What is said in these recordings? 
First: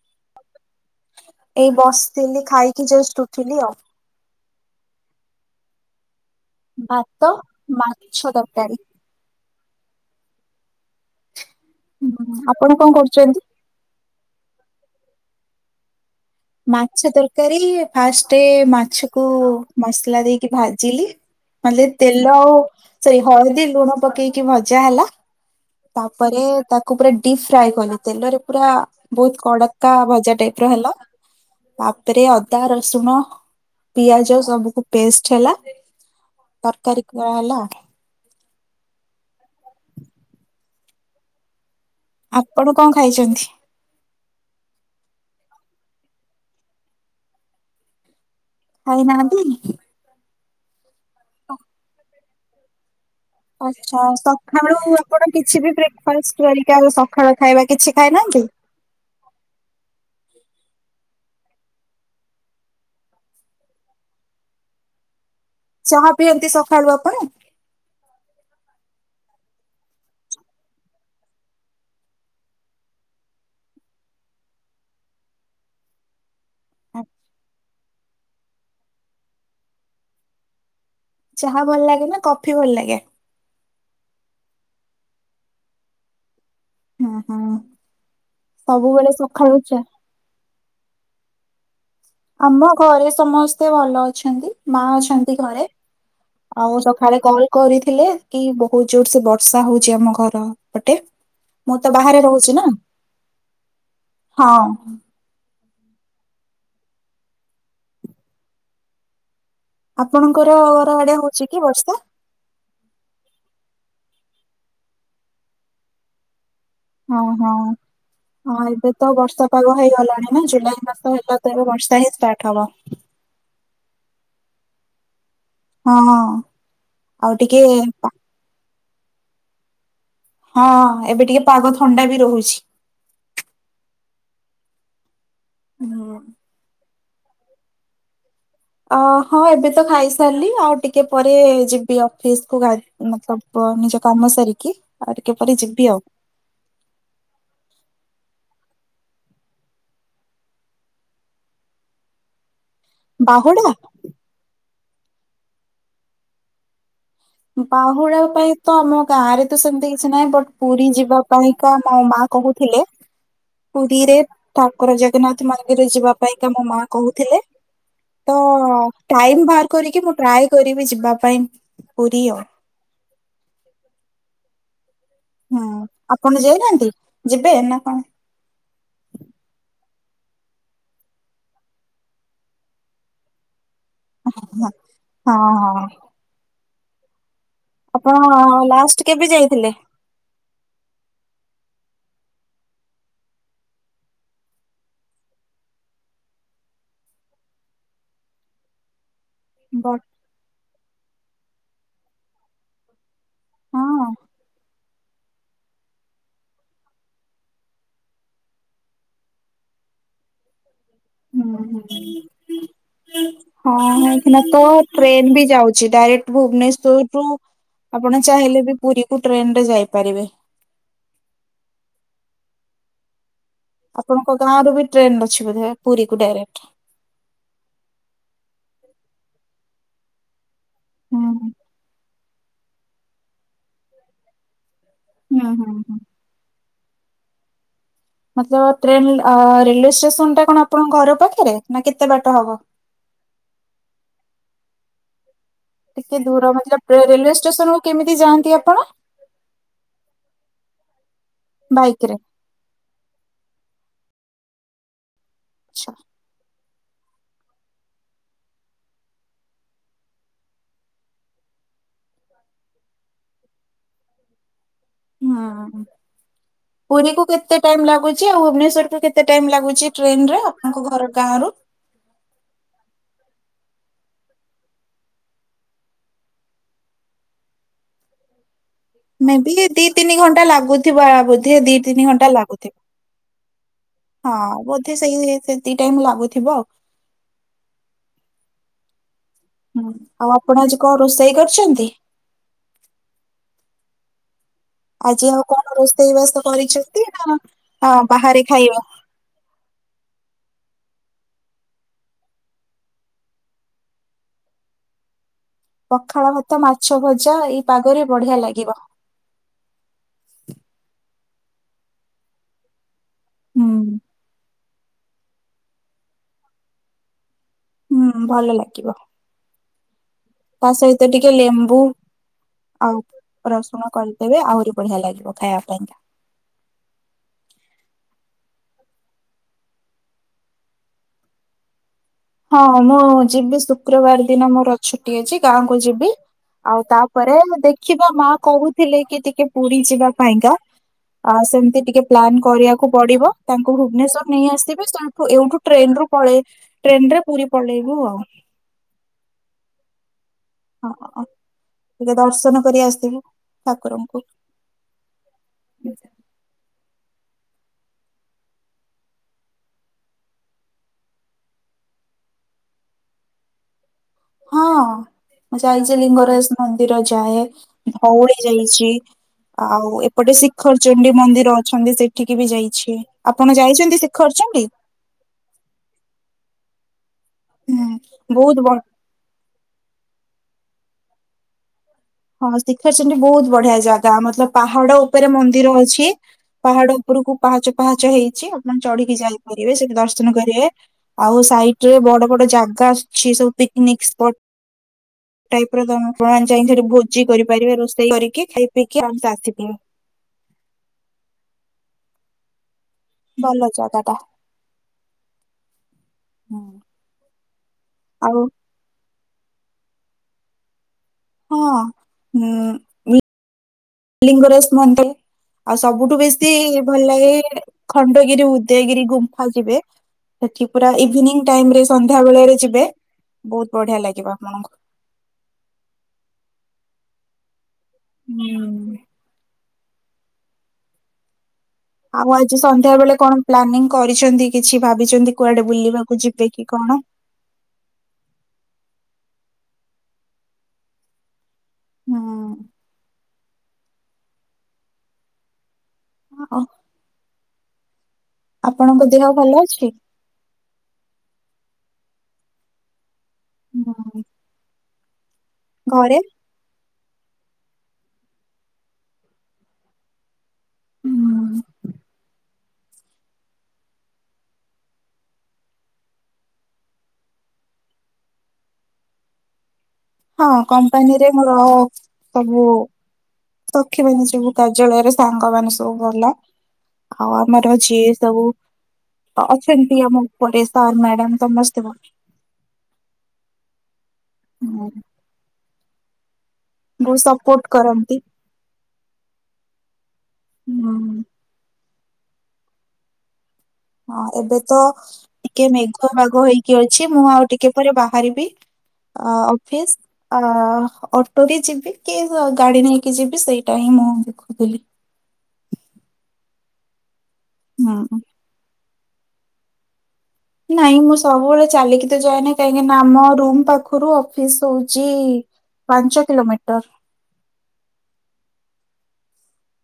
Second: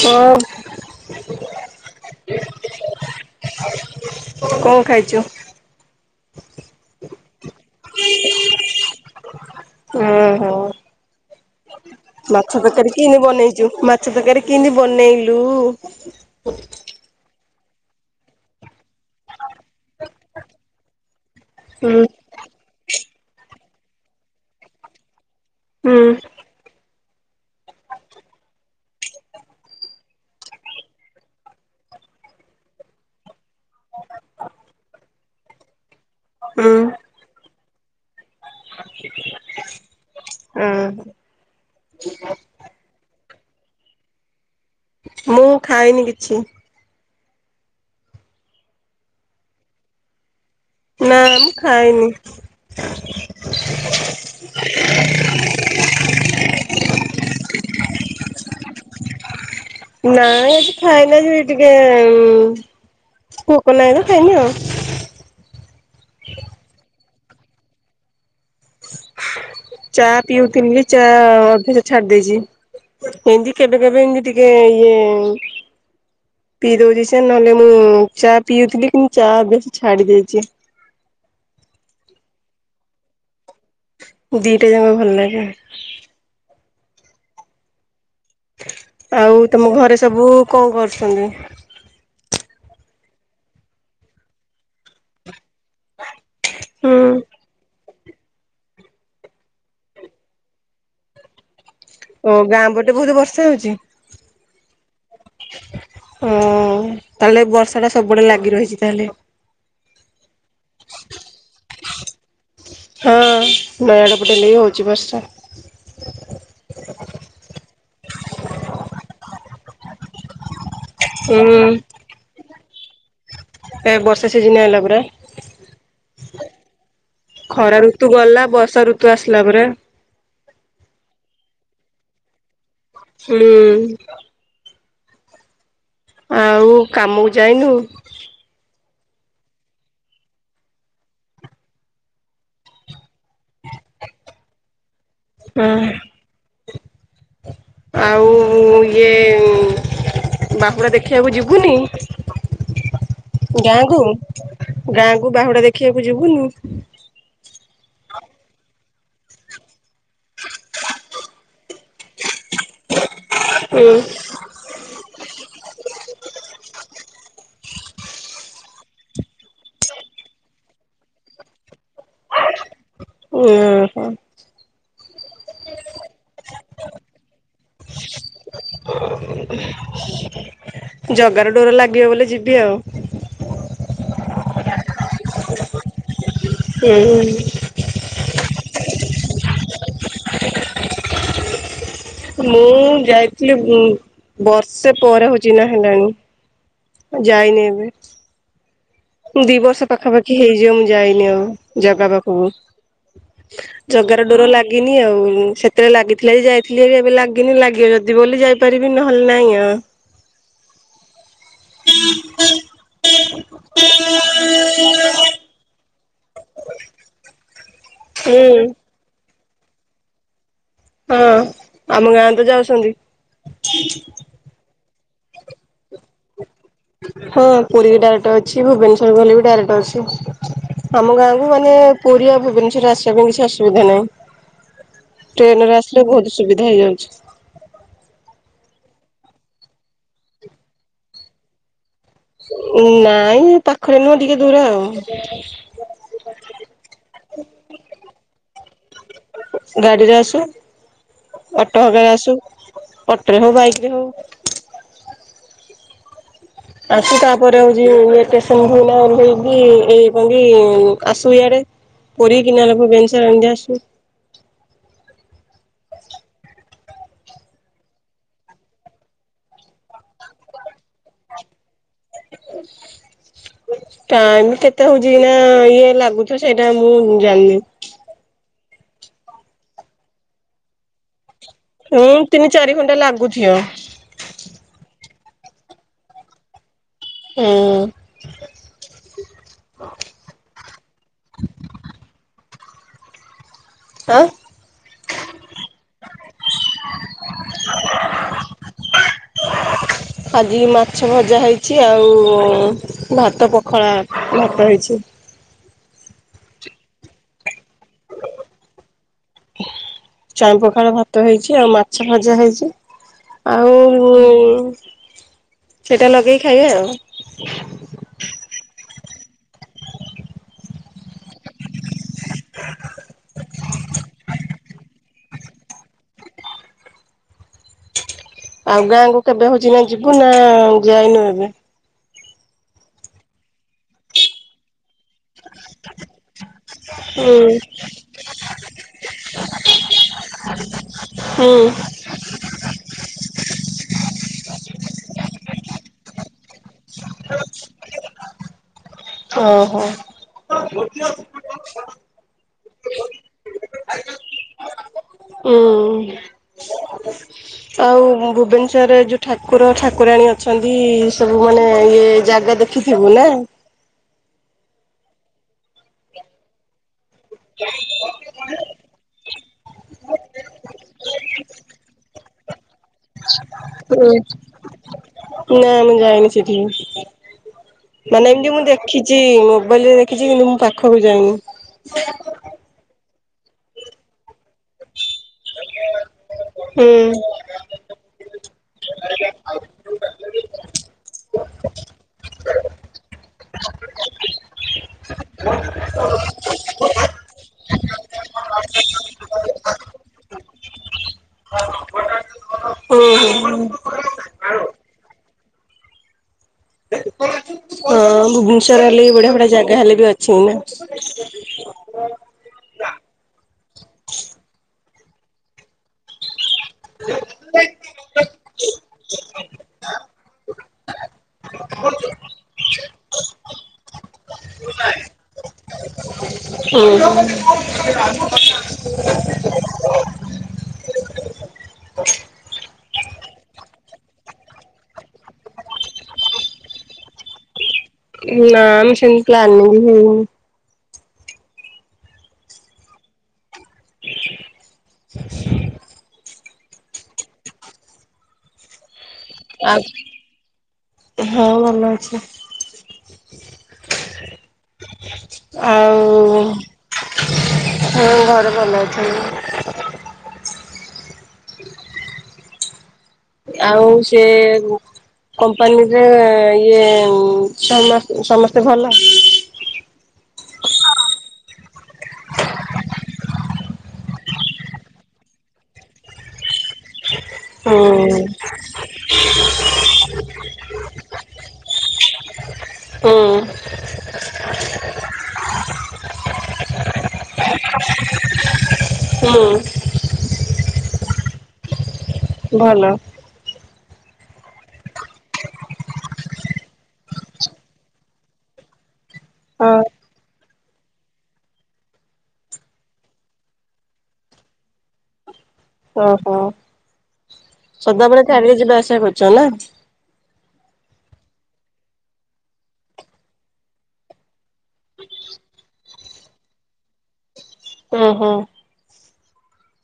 ହଁ ଏଇ ବସଥିଲି ଖାଇକି ଜଷ୍ଟ୍ ଉଠିଲି ଆଉ କଣ ଖାଇଛୁ? ଭାତ ମାଛ ଦରକାରୀ। ହୁଁ ହୁଁ। ହୁଁ ମାଛ ଆପଣ କଣ ତରକାରୀ କିନ୍ଦି କରୁଛନ୍ତି? ବନେଇଛୁ ମାଛ ତରକାରୀ କିନ୍ଦି ବନେଇଲୁ? ମାଛ ତରକାରୀ ଫାଷ୍ଟେ ମାଛ କୁ ମସଲା ଦେଇକି ଭାଜିଲି ନ ହେଲେ ହୁଁ ତେ ଲୋ ସେ ହଳଦୀ ଲୁଣ ପକେଇକି ଭଜା ହେଲା ହୁଁ ତାପରେ ତ କୁ ପୁରା ଡିପ୍ ଫ୍ରାଏ କଲି ତେଲରେ ପୁରା ବହୁତ କଡକା ଭଜା ଟାଇପ ର ହେଲା। ତାପରେ ଅଦା ରସୁଣ ପିଆଜ ସବୁକୁ ପେଷ୍ଟ ହେଲା। ହୁଁ ତରକାରୀ କରା ହେଲା। ଉଁ ହୁଁ। ଆପଣ କଣ ଖାଇଛନ୍ତି? ମୁଁ ଖାଇନି କିଛି। ଖାଇନାହାନ୍ତି। ନା ମୁଁ ଖାଇନି। ଅଛା ସଖାଳୁ ଆପଣ କିଛି ବି ବ୍ରେକ୍ଫାଷ୍ଟ [unintelligible] ଆଉ ସଖାଳ ଖାଇବା କିଛି ଖାଇନାହାନ୍ତି। ନାଇ ଆଜି ଖାଇନି ଆଜି ଟିକେ ଉଂ କୋକ ନାହିଁତ ଖାଇନି ଆଉ। ଚାହା ପିଅନ୍ତି ସଖାଳୁ ଆପଣ? ଚା ପିଉଥିଲି ଚା ଅଧିକ ଛାଡି ଦେଇଛି। ଏମତି କେବେ କେବେ ଇନ୍ଦି ଟିକେ ଇଏ ପିଇ ଆ- ଦଉଛି ସେ ନହେଲେ ମୁଁ ଚା ପିଉଥିଲି କି ମୁ ଚା ଅଭ୍ୟାସ ଛାଡି ଦେଇଛି। ଚାହା ଭଲ ଲାଗେ ନା କଫି ଭଲ ଲାଗେ? ଦିଇଟା ଯାକ ଭଲ ଲାଗେ। ହଁ ହଁ ସବୁବେଳେ ସଖାଳୁ ଚା ତ ବଉ କଣ କରୁଛନ୍ତି? ଆମ ଘରେ ସମସ୍ତେ ଭଲ ଅଛନ୍ତି ମା ଅଛନ୍ତି ଘରେ। ଆଉ ସଖାଳେ ହୁଁ। କଲ୍ କରିଥିଲେ କି ବହୁତ ଜୋର ସେ ବର୍ଷା ହଉଛି ଆମ ଘର। ପଟେ ମୁଁ ତ ବାହାରେ ଓ ରହୁଛି ଗାଁ ନା ପଟେ ବହୁତ ବର୍ଷା ହଁ। ହୁଁ ତାହେଲେ ବର୍ଷା ଟା ସବୁବେଳେ ଲାଗି ରହିଛି ତାହେଲେ। ଆପଣଙ୍କର ଘର ଆଡେ ହଉଛି କି ବର୍ଷା? ହଁ ନୟାଡ଼ ପଟେ ବି ହଉଛି ବର୍ଷା। ଓ ହଁ ଆ ଏବେ ତ ବର୍ଷା ପାଗ ହେଇଗଲାଣି ନା ଜୁଲାଇ ମାସ ହେଲା ତ ହୁଁ ଏବେ ବର୍ଷା ହିଁ ଷ୍ଟାର୍ଟ ହବା। ଏ ବର୍ଷା ସିଜିନ ଆଇଲା ପରା। ହଁ ଆଉ ଟିକେ ଖରା ପା- ଋତୁ ଗଲା ବର୍ଷା ଋତୁ ଆସିଲା ପରା। ହଁ ଏବେ ଟିକେ ପାଗ ଥଣ୍ଡା ବି ରହୁଛି। ହୁଁ। ହୁଁ। ଆଉ କାମକୁ ଯାଇନୁ। ଅ ହଁ ଏବେ ତ ଖାଇସାରିଲି ଆଉ ଟିକେ ପରେ ଯିବି ଅଫିସ କୁ ଗା ମତଲବ୍ ବ ନିଜ କାମ ସାରି କି। ହୁଁ ଆଉ ଇଏ ଉଁ ବାହୁଡ଼ା ଦେଖିବାକୁ ଯିବୁନି? ବାହୁଡା ଗାଁ କୁ ଗାଁ କୁ ବାହୁଡା ଦେଖିବାକୁ ଯିବୁନି? ବାହୁଡା ପାଇଁ ତ ଆମ ଗାଁ ରେ ତ ସେମତି କିଛି ନାହିଁ ବଟ୍ ପୁରୀ ଯିବା ପାଇଁକା ମୋ ମା କହୁଥିଲେ। ହୁଁ। ପୁରୀରେ ତାଙ୍କର ଜଗନ୍ନାଥ ମନ୍ଦିର ଯିବା ପାଇଁକା ମୋ ମା କହୁଥିଲେ। ତ ଟାଇମ୍ ବାହାର କରିକି ମୁଁ ଟ୍ରାଏ କରିବି ଯିବା ପାଇଁ। ପୁରୀ ଆଉ। ଓଁ ହୋ। ହୁଁ ଆପଣ ଯାଇନାହାଁନ୍ତି ଯିବେ ନା କଣ? [inaudible] ଜଗାର ଡୋର ଲାଗିବ ବୋଲି ଯିବି ଆଉ। [unintelligible] ହଁ ହଁ। ହୁଁ ହୁଁ। ଆପଣ ଲାଷ୍ଟ୍ କେବେ ଯାଇଥିଲେ? ମୁଁ ଯାଇଥିଲି ଉଁ ବର୍ଷେ ପରେ ହଉଛି ନା ହେଲାଣି। ଯାଇନି ଏବେ। ଦି ବର୍ଷ ବଟ୍ ପାଖାପାଖି ହେଇଯିବ ମୁଁ ଯାଇନି ଆଉ ଜଗା ପାଖକୁ। ହଁ। ଜଗାର ଡୋର ଲାଗିନି ଆଉ। ସେତେବେଳେ ଲାଗିଥିଲା ଯେ ଯାଇଥିଲି ହାରି ଏବେ ଲାଗିନି ଲାଗିବ ଯଦି ବୋଲି ଯାଇ କରିବି ନହେଲେ ନାଇଁ ଆଉ। ଉଁ ହୁଁ। ହଁ ହେଇକିନା ତ ଟ୍ରେନ୍ ବି ଯାଉଛି। ଡାଇରେକ୍ଟ ଭୁବନେଶ୍ଵରରୁ ଆପଣ ହୁଁ ଚାହିଁଲେ ବି ପୁରୀକୁ ଟ୍ରେନରେ ଯାଇପାରିବେ। ହଁ ଆମ ଗାଁ ତ ଯାଉଛନ୍ତି। ଆପଣଙ୍କ ଗାଁରୁ ବି ଟ୍ରେନ୍ ଅଛି ବୋଧେ ପୁରୀକୁ ଡାଇରେକ୍ଟ। ହୁଁ ପୁରୀକୁ ଡାଇରେକ୍ଟ ଅଛି। ଭୁବନେଶ୍ଵର ଗଲେ ବି ଡାଇରେକ୍ଟ ଅଛି। ଆମ ହୁଁ ଗାଁକୁ ମାନେ ପୁରୀ ଆଉ ଭୁବନେଶ୍ବର ଆସିବା ପାଇଁ କିଛି ଅସୁବିଧା ନାହିଁ। ହୁଁ ହୁଁ ଟ୍ରେନରେ ହୁଁ। ଆସିଲେ ବହୁତ ସୁବିଧା ହେଇଯାଉଛି। ମାତ୍ର ଟ୍ରେନ୍ ଆ ରେଲୱେ ଷ୍ଟେସନ ଟା କଣ ଆପଣଙ୍କ ଘର ପାଖେରେ ନା କେତେ ବାଟ ହବ? ନାଇଁ ପାଖରେ ନୁହଁ ଟିକେ ଦୂର ଆଉ। ଟିକେ ଦୂର ମତଲଭ୍ ରେଲୱେ ଷ୍ଟେସନକୁୁ କେମିତି ଯାଆନ୍ତି ଆପଣ? ଗାଡିରେ ଆସୁ। ଅଟୋ ହଗାରେ ବାଇକରେ ଆସୁ। ଅଟୋରେ ହଉ ବାଇକ୍ ରେ ହଉ। ଛା। ଆସୁ ତାପରେ ହଉଛି ଏ ଟେସନରୁ ନା ଓହ୍ଲେଇକି ଏଇ କଣ ତି ଆସୁ ଇଆଡେ। ପୁରୀ କି ନହେଲେ ଭୁବନେଶ୍ୱର ଏମିତି ଆସୁ। ହଁ। [inaudible] ପୁରୀକୁ କେତେ ଟାଇମ୍ ଲାଗୁଛି? ଆଉ ଭୁବନେଶ୍ୱରଠୁ କେତେ ଟାଇମ୍ ଲାଗୁଛି ଟ୍ରେନରେ ଆପଣଙ୍କ ଘର ଗାଁରୁ? [unintelligible] ଟାଇମ୍ କେତେ ହଉଛି କିନା ଇଏ ଲାଗୁଥିବ ସେଇଟା ମୁଁ ଜାନନି। ମେ ବି ଏଇ ଦି ତିନି ଘଣ୍ଟା ଲାଗୁଥିବ ବୋଧେ? ଦି ତିନି ହୁଁ ଘଣ୍ଟା ଚାରି ଲାଗୁଥି ଘଣ୍ଟା ଲାଗୁଥିବ ହଁ ବୋଧେ ସେଇ ସେତିକି ଟାଇମ୍ ଲାଗୁଥିବ ଆଉ। ହୁଁ। ଆଉ ଆପଣ ଆଜି କଣ ରୋଷେଇ କରିଛନ୍ତି? ଆଁ। ଆଜି ଆଉ କଣ ରୋଷେଇ ବାସ କରିଛନ୍ତି ନା? ହଁ ବାହାରେ ଖାଇବା। ଆଜି ମାଛ ଭଜା ହେଇଛି ଆଉ ଭାତ ପଖଳା ଭାତ ହେଇଛି। ପଖାଳ ଭାତ ମାଛ ଭଜା ଏଇ ପାଗରେ ବଢିଆ ଲାଗିବ। ଚାଇଁପଖାଳ ଭାତ ହେଇଛି ଆଉ ମାଛ ଭଜା ହେଇଛି। ହୁଁ ଆଉ ସେଇଟା ଲଗେଇ ଖାଇବା ଆଉ। ହୁଁ ଭଲ ଲାଗିବ। ତା ସହିତ ଟିକେ ଲେମ୍ବୁ ଆଉ ରସୁଣ କରିଦେବେ ଆହୁରି ବଢିଆ ଲାଗିବ ଖାଇବା ପାଇଁ କା। ଆଉ ଗାଁକୁ କେବେ ହେଉଛି ନା ଯିବୁ ନା ଯାଇନୁ ଏବୁ? ହଁ ମୁଁ ଯିବି ଶୁକ୍ରବାର ଦିନ ମୋର ଛୁଟି ଅଛି ଗାଁକୁ ଯିବି। ଆଉ ହୁଁ ତାପରେ ଆମେ ଦେଖିବା ମା କହୁଥିଲେ କି ଟିକେ ପୁରୀ ଯିବା ପାଇଁକା। ଆ ହୁଁ ସେମିତି ଟିକେ ପ୍ଲାନ୍ କରିବାକୁ ପଡିବ ତାଙ୍କୁ ଭୁବନେଶ୍ର ନେଇ ଆସିବି ସେଠୁ ଏଇଠୁ ଟ୍ରେନ ରୁ ପଳେଇ ଟ୍ରେନ ରେ ପୁରୀ ପଳେଇବୁ ଆଉ। ଓହୋ। [unintelligible] ହଁ ଟିକେ ଦର୍ଶନ କରି ଆସିବୁ ଠାକୁରଙ୍କୁ। ଉଁ। ଆଉ ଭୁବନେଶ୍ଵରରେ ଯୋଉ ଠାକୁର ଠାକୁରାଣୀ ଅଛନ୍ତି ସବୁ ମାନେ ଇଏ ଜାଗା ଦେଖ ତୁ ଥିବୁନା। ହଁ ମୁଁ ଯାଇଛି ଲିଙ୍ଗରାଜ ମନ୍ଦିର ଯାଏ ଭଉଳି ଯାଇଛି। ଆଉ ଏପଟେ ଶିଖର ଚଣ୍ଡୀ ମନ୍ଦିର ଅଛନ୍ତି ସେଠିକି ବି ଯାଇଛି। ଆପଣ ଯାଇଛନ୍ତି ଶିଖରଚଣ୍ଡି। ନା ମୁଁ ଯାଇନି ସେଠିକି ମାନେ ହୁଁ ଏମିତି ବହୁତ ମୁଁ ବ ଦେଖିଛି ଚି ମୋବାଇଲରେ ଦେଖିଛି କିନ୍ତୁ ମୁଁ ପାଖକୁ ଯାଇନି। ହଁ ଶିଖରଚଣ୍ଡୀ ବହୁତ ବଢିଆ ଜାଗା ମତଲ ପାହାଡ ଉପରେ ମନ୍ଦିର ଅଛି ହୁଁ ପାହାଡ ଉପରକୁ ପାହାଚ ପାହାଚ ହେଇଛି ଆପଣ ଚଢିକି ଯାଇପାରିବେ ସେଠି ଦର୍ଶନ କରିବେ ଆଉ ସାଇଟ ରେ ବଡ ବଡ ଜାଗା ଆସୁଛି ସବୁ ପିକ୍ନିକ ସ୍ପଟ ଟାଇପ୍ ର [unintelligible] ପ୍ରଣ ଚାଥିଲ ବହୁତ ଜି କରିପାରିବେ ରୋଷେଇ କରିକି ଖାଇ ପିଇକି [unintelligible] ଆସିଥିବେ। ହୁଁ। କ କଟାଟା। ହଁ ଆଉ ଭୁବନେଶର ହେଲେ ବଢିଆ ବଢିଆ ଜାଗା ହେଲେ ବି ଅଛି ନା। ହଁ ହୁଁ। ଲିଙ୍ଗରାଜ ମନ୍ଦର ଆଉ ସବୁଠୁ ବେଶୀ ଶୀ ଭଲ ଲାଗେ ଖଣ୍ଡଗିରି ଉଦୟଗିରି ଗୁମ୍ଫା ଯିବେ ସେଠି ପୁରା ଇଭିନିଂ ଟାଇମ ରେ ସନ୍ଧ୍ୟା ବେଳରେ ଯିବେ ବହୁତ ବଢିଆ ଲାଗିବ ଆପଣଙ୍କୁ। ହୁଁ। ହୁଁ। ଆଉ ଆଜି ସନ୍ଧ୍ୟା ବେଳେ କଣ ପ୍ଲାନିଂ କରିଛନ୍ତି କିଛି ଭାବିଛନ୍ତି କୁଆଡେ ବୁଲିବାକୁ ଯିବେ କି କଣ। ଏ ନା ମ ସେ ମ୍ ପ୍ଲାନଙ୍ଗି ହେଇନି। ହଁ। [inaudible] ହଁ ହ। ଆପଣଙ୍କ ଦେହ ଭଲ ଅଛି? ଆଉ ହଁଉ ଭଲ ଅଛି ଘରେ ଆଉ ଆଉ ଘରେ ଭଲ ଅଛନ୍ତି। ହୁଁ ଆଉ ସେ କମ୍ପାନୀରେ ଇଏ ଉ ସମସ୍ତ ସମସ୍ତେ ଭଲ ହଁ କମ୍ପାନୀରେ ମୋର ସବୁ ସକ୍ଷୀ ମାନେ ସବୁ କାର୍ଯ୍ୟାଳୟରେ ସାଙ୍ଗମାନେ ସବୁ ଗଲା ଆଉ ଆମର ହୁଁ ଝିଏ ସବୁ ଅଛନ୍ତି ଆମ ଉପରେ ସାର୍ ମ୍ୟାଡାମ ସମସ୍ତେ ହଁ ହୁଁ [unintelligible] ବହୁତ୍ ସପୋର୍ଟ କରନ୍ତି ହୁଁ ହୁଁ। ଭଲ ହଁ ଏବେ ତ ଟିକେ ମେଘୁଆ ବାଗ ହେଇକି ଅଛି ମୁଁ ଆଉ ଟିକେ ପରେ ବାହାରିବି ଆ ହଁ -ଅଫିସ୍। ଅ ଅଟୋ ରେ ଯିବି କି ଗାଡି ନେଇକି ଯିବି ସେଇଟା ହିଁ ମୁଁ ଦେଖୁଥିଲି। ଓହୋ। ହୁଁ ସଦାବେଳେ ଛାଡିରେ ଯିବା ଆସିବା କରୁଛ ନା। ନାଇଁ ମୁଁ ସବୁବେଳେ ଚାଲିକି ତ ଯାଏନି କାହିଁକି ନା ଆମ ରୁମ୍ ପାଖରୁ ଅଫ୍ ଫିସ୍ ହଉଛି ପାଞ୍ଚ କିଲୋମିଟର। ଓ ହୋ।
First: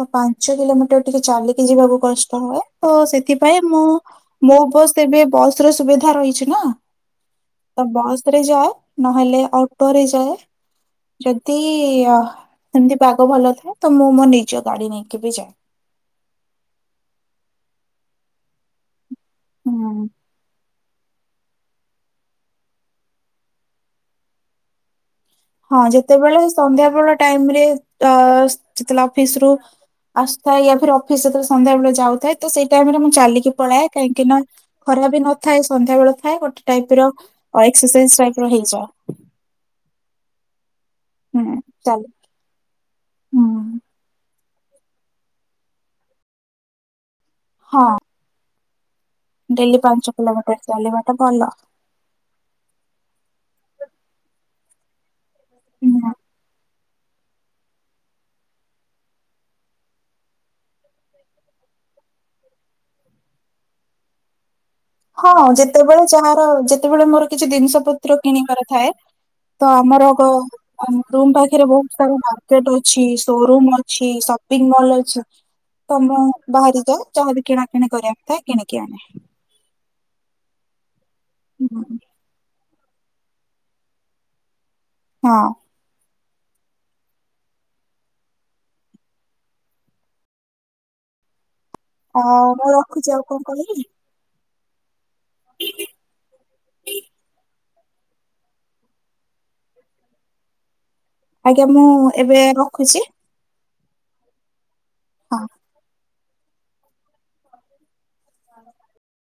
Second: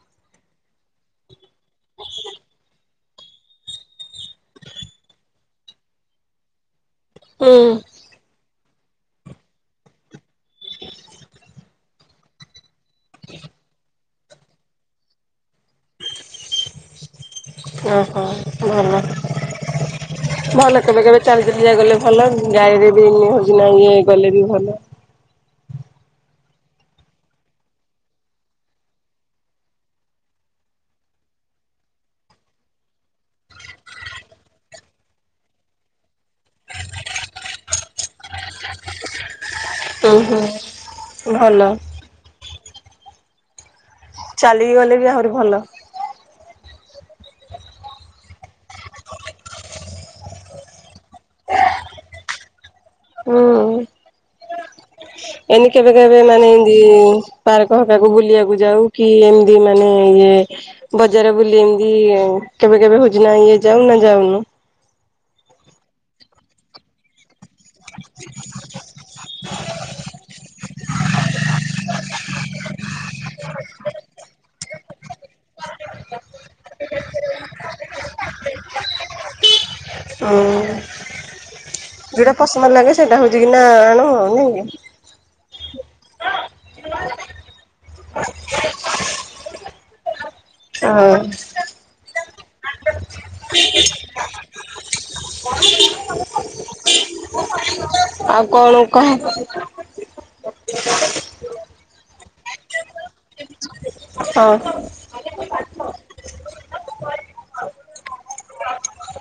ତ ପାଞ୍ଚ କିଲୋମିଟର ଟିକେ ଚାଲିକି ଯିବାକୁ କଷ୍ଟ ହୁଏ ତ ସେଥିପାଇଁ ମୁଁ ମୋ ବସ୍ ଏବେ ବସ୍ ର ସୁବିଧା ରହିଛି ନା। ହୁଁ। ତ ବସ୍ ରେ ଯାଏ ନହେଲେ ଅଟୋରେ ଯାଏ ଯଦି ଅ ସେମତି ପାଗ ଭଲ ଥାଏ ତ ମୁଁ ମୋ ନିଜ ଗାଡି ନେଇକି ବି ଯାଏ। ଓହୋ ଭଲ। ହୁଁ। ଭଲ କେବେ କେବେ ଚାଲି ଚାଲି ଆ ଗଲେ ଭଲ ଗାଈରେ ବି ଏମିତି ହଉଛି ନା ଇଏ ଗଲେ ବି ଭଲ। ହଁ ଯେତେବେଳେ ସନ୍ଧ୍ୟା ବେଳ ଟାଇମ୍ ରେ ଅ ଯେତେବେଳେ ଅଫିସ ରୁ ଆସୁଥାଏ ୟା ଫିର୍ ଅଫିସ୍ ଯେତେବେଳେ ସନ୍ଧ୍ୟାବେେଳେ ଯାଉଥାଏ ତ ସେଇ ଟାଇମ୍ ରେ ମୁଁ ଚାଲିକି ପଳାଏ କାହିଁକି ନା ଖରା ବି ନଥାଏ ସନ୍ଧ୍ୟା ବେଳ ଥାଏ ଗୋଟେ ଟାଇପ୍ ର ଅ ଏକ୍ସରସାଇଜ୍ ଟାଇପ୍ ର ହେଇଯାଏ। ଓ ହୋ! ହୁଁ ଭଲ। ଚାଲେ ହୁଁ ଚାଲିକି ଗଲେ ବି ଆହୁରି ଭଲ। ହଁ। ଡେଲି ପାଞ୍ଚ କିଲୋମିଟର୍ ଚାଲିବାଟା ଭଲ। ହୁଁ। ଏନି କେବେ ହୁଁ। କେବେ ମାନେ ଏନ୍ନ୍ଦି ପାର୍କ ହକାକୁ ବୁଲିଆକୁ ଯାଉ କି ଏମତି ମାନେ ଇଏ ବଜାର ବୁଲି ଏମିତି କେବେ କେବେ ହଜୁନା ଇଏ ଯାଉ ନା ଯାଉନୁ? ହଁ ଯେତେବେଳେ ଯାହାର ଯେତେବେଳେ ମୋର କିଛି ଦିନିଷ ପତ୍ର କିଣିବାର ଥାଏ ତ ଆମର ଗୋ ଆମ ରୁମ୍ ପାଖରେ ବହୁତ ସାରା ମାର୍କେଟ୍ ଅଛି ସୋରୁମ୍ ଅଛି ସପିଂ ମଲ୍ ଅଛି। [unintelligible] ତ ମୁଁ ବାହାରି ଯାଏ ଯାହା ବି କିଣାକିିଣି କରିବାକୁ ଥାଏ କିଣିକି ଆଣେ। ଉଁ [unintelligible] ଯୋଉଟା ପସନ୍ଦ ଲାଗେ ସେଇଟା ହଉଛି କିି ନା ଆଣୁ ଆଉ ନାଇଁ କି ହଁ। [unintelligible] ଅ ମୁଁ ରଖୁଚି ଆଉ କଣ କହିବେ ଇ? [unintelligible] ଆଉ କଣ କହ? ଆଜ୍ଞା, ମୁଁ ଏବେ ରଖୁଚି। [unintelligible] ହଉ ହଁ [unintelligible]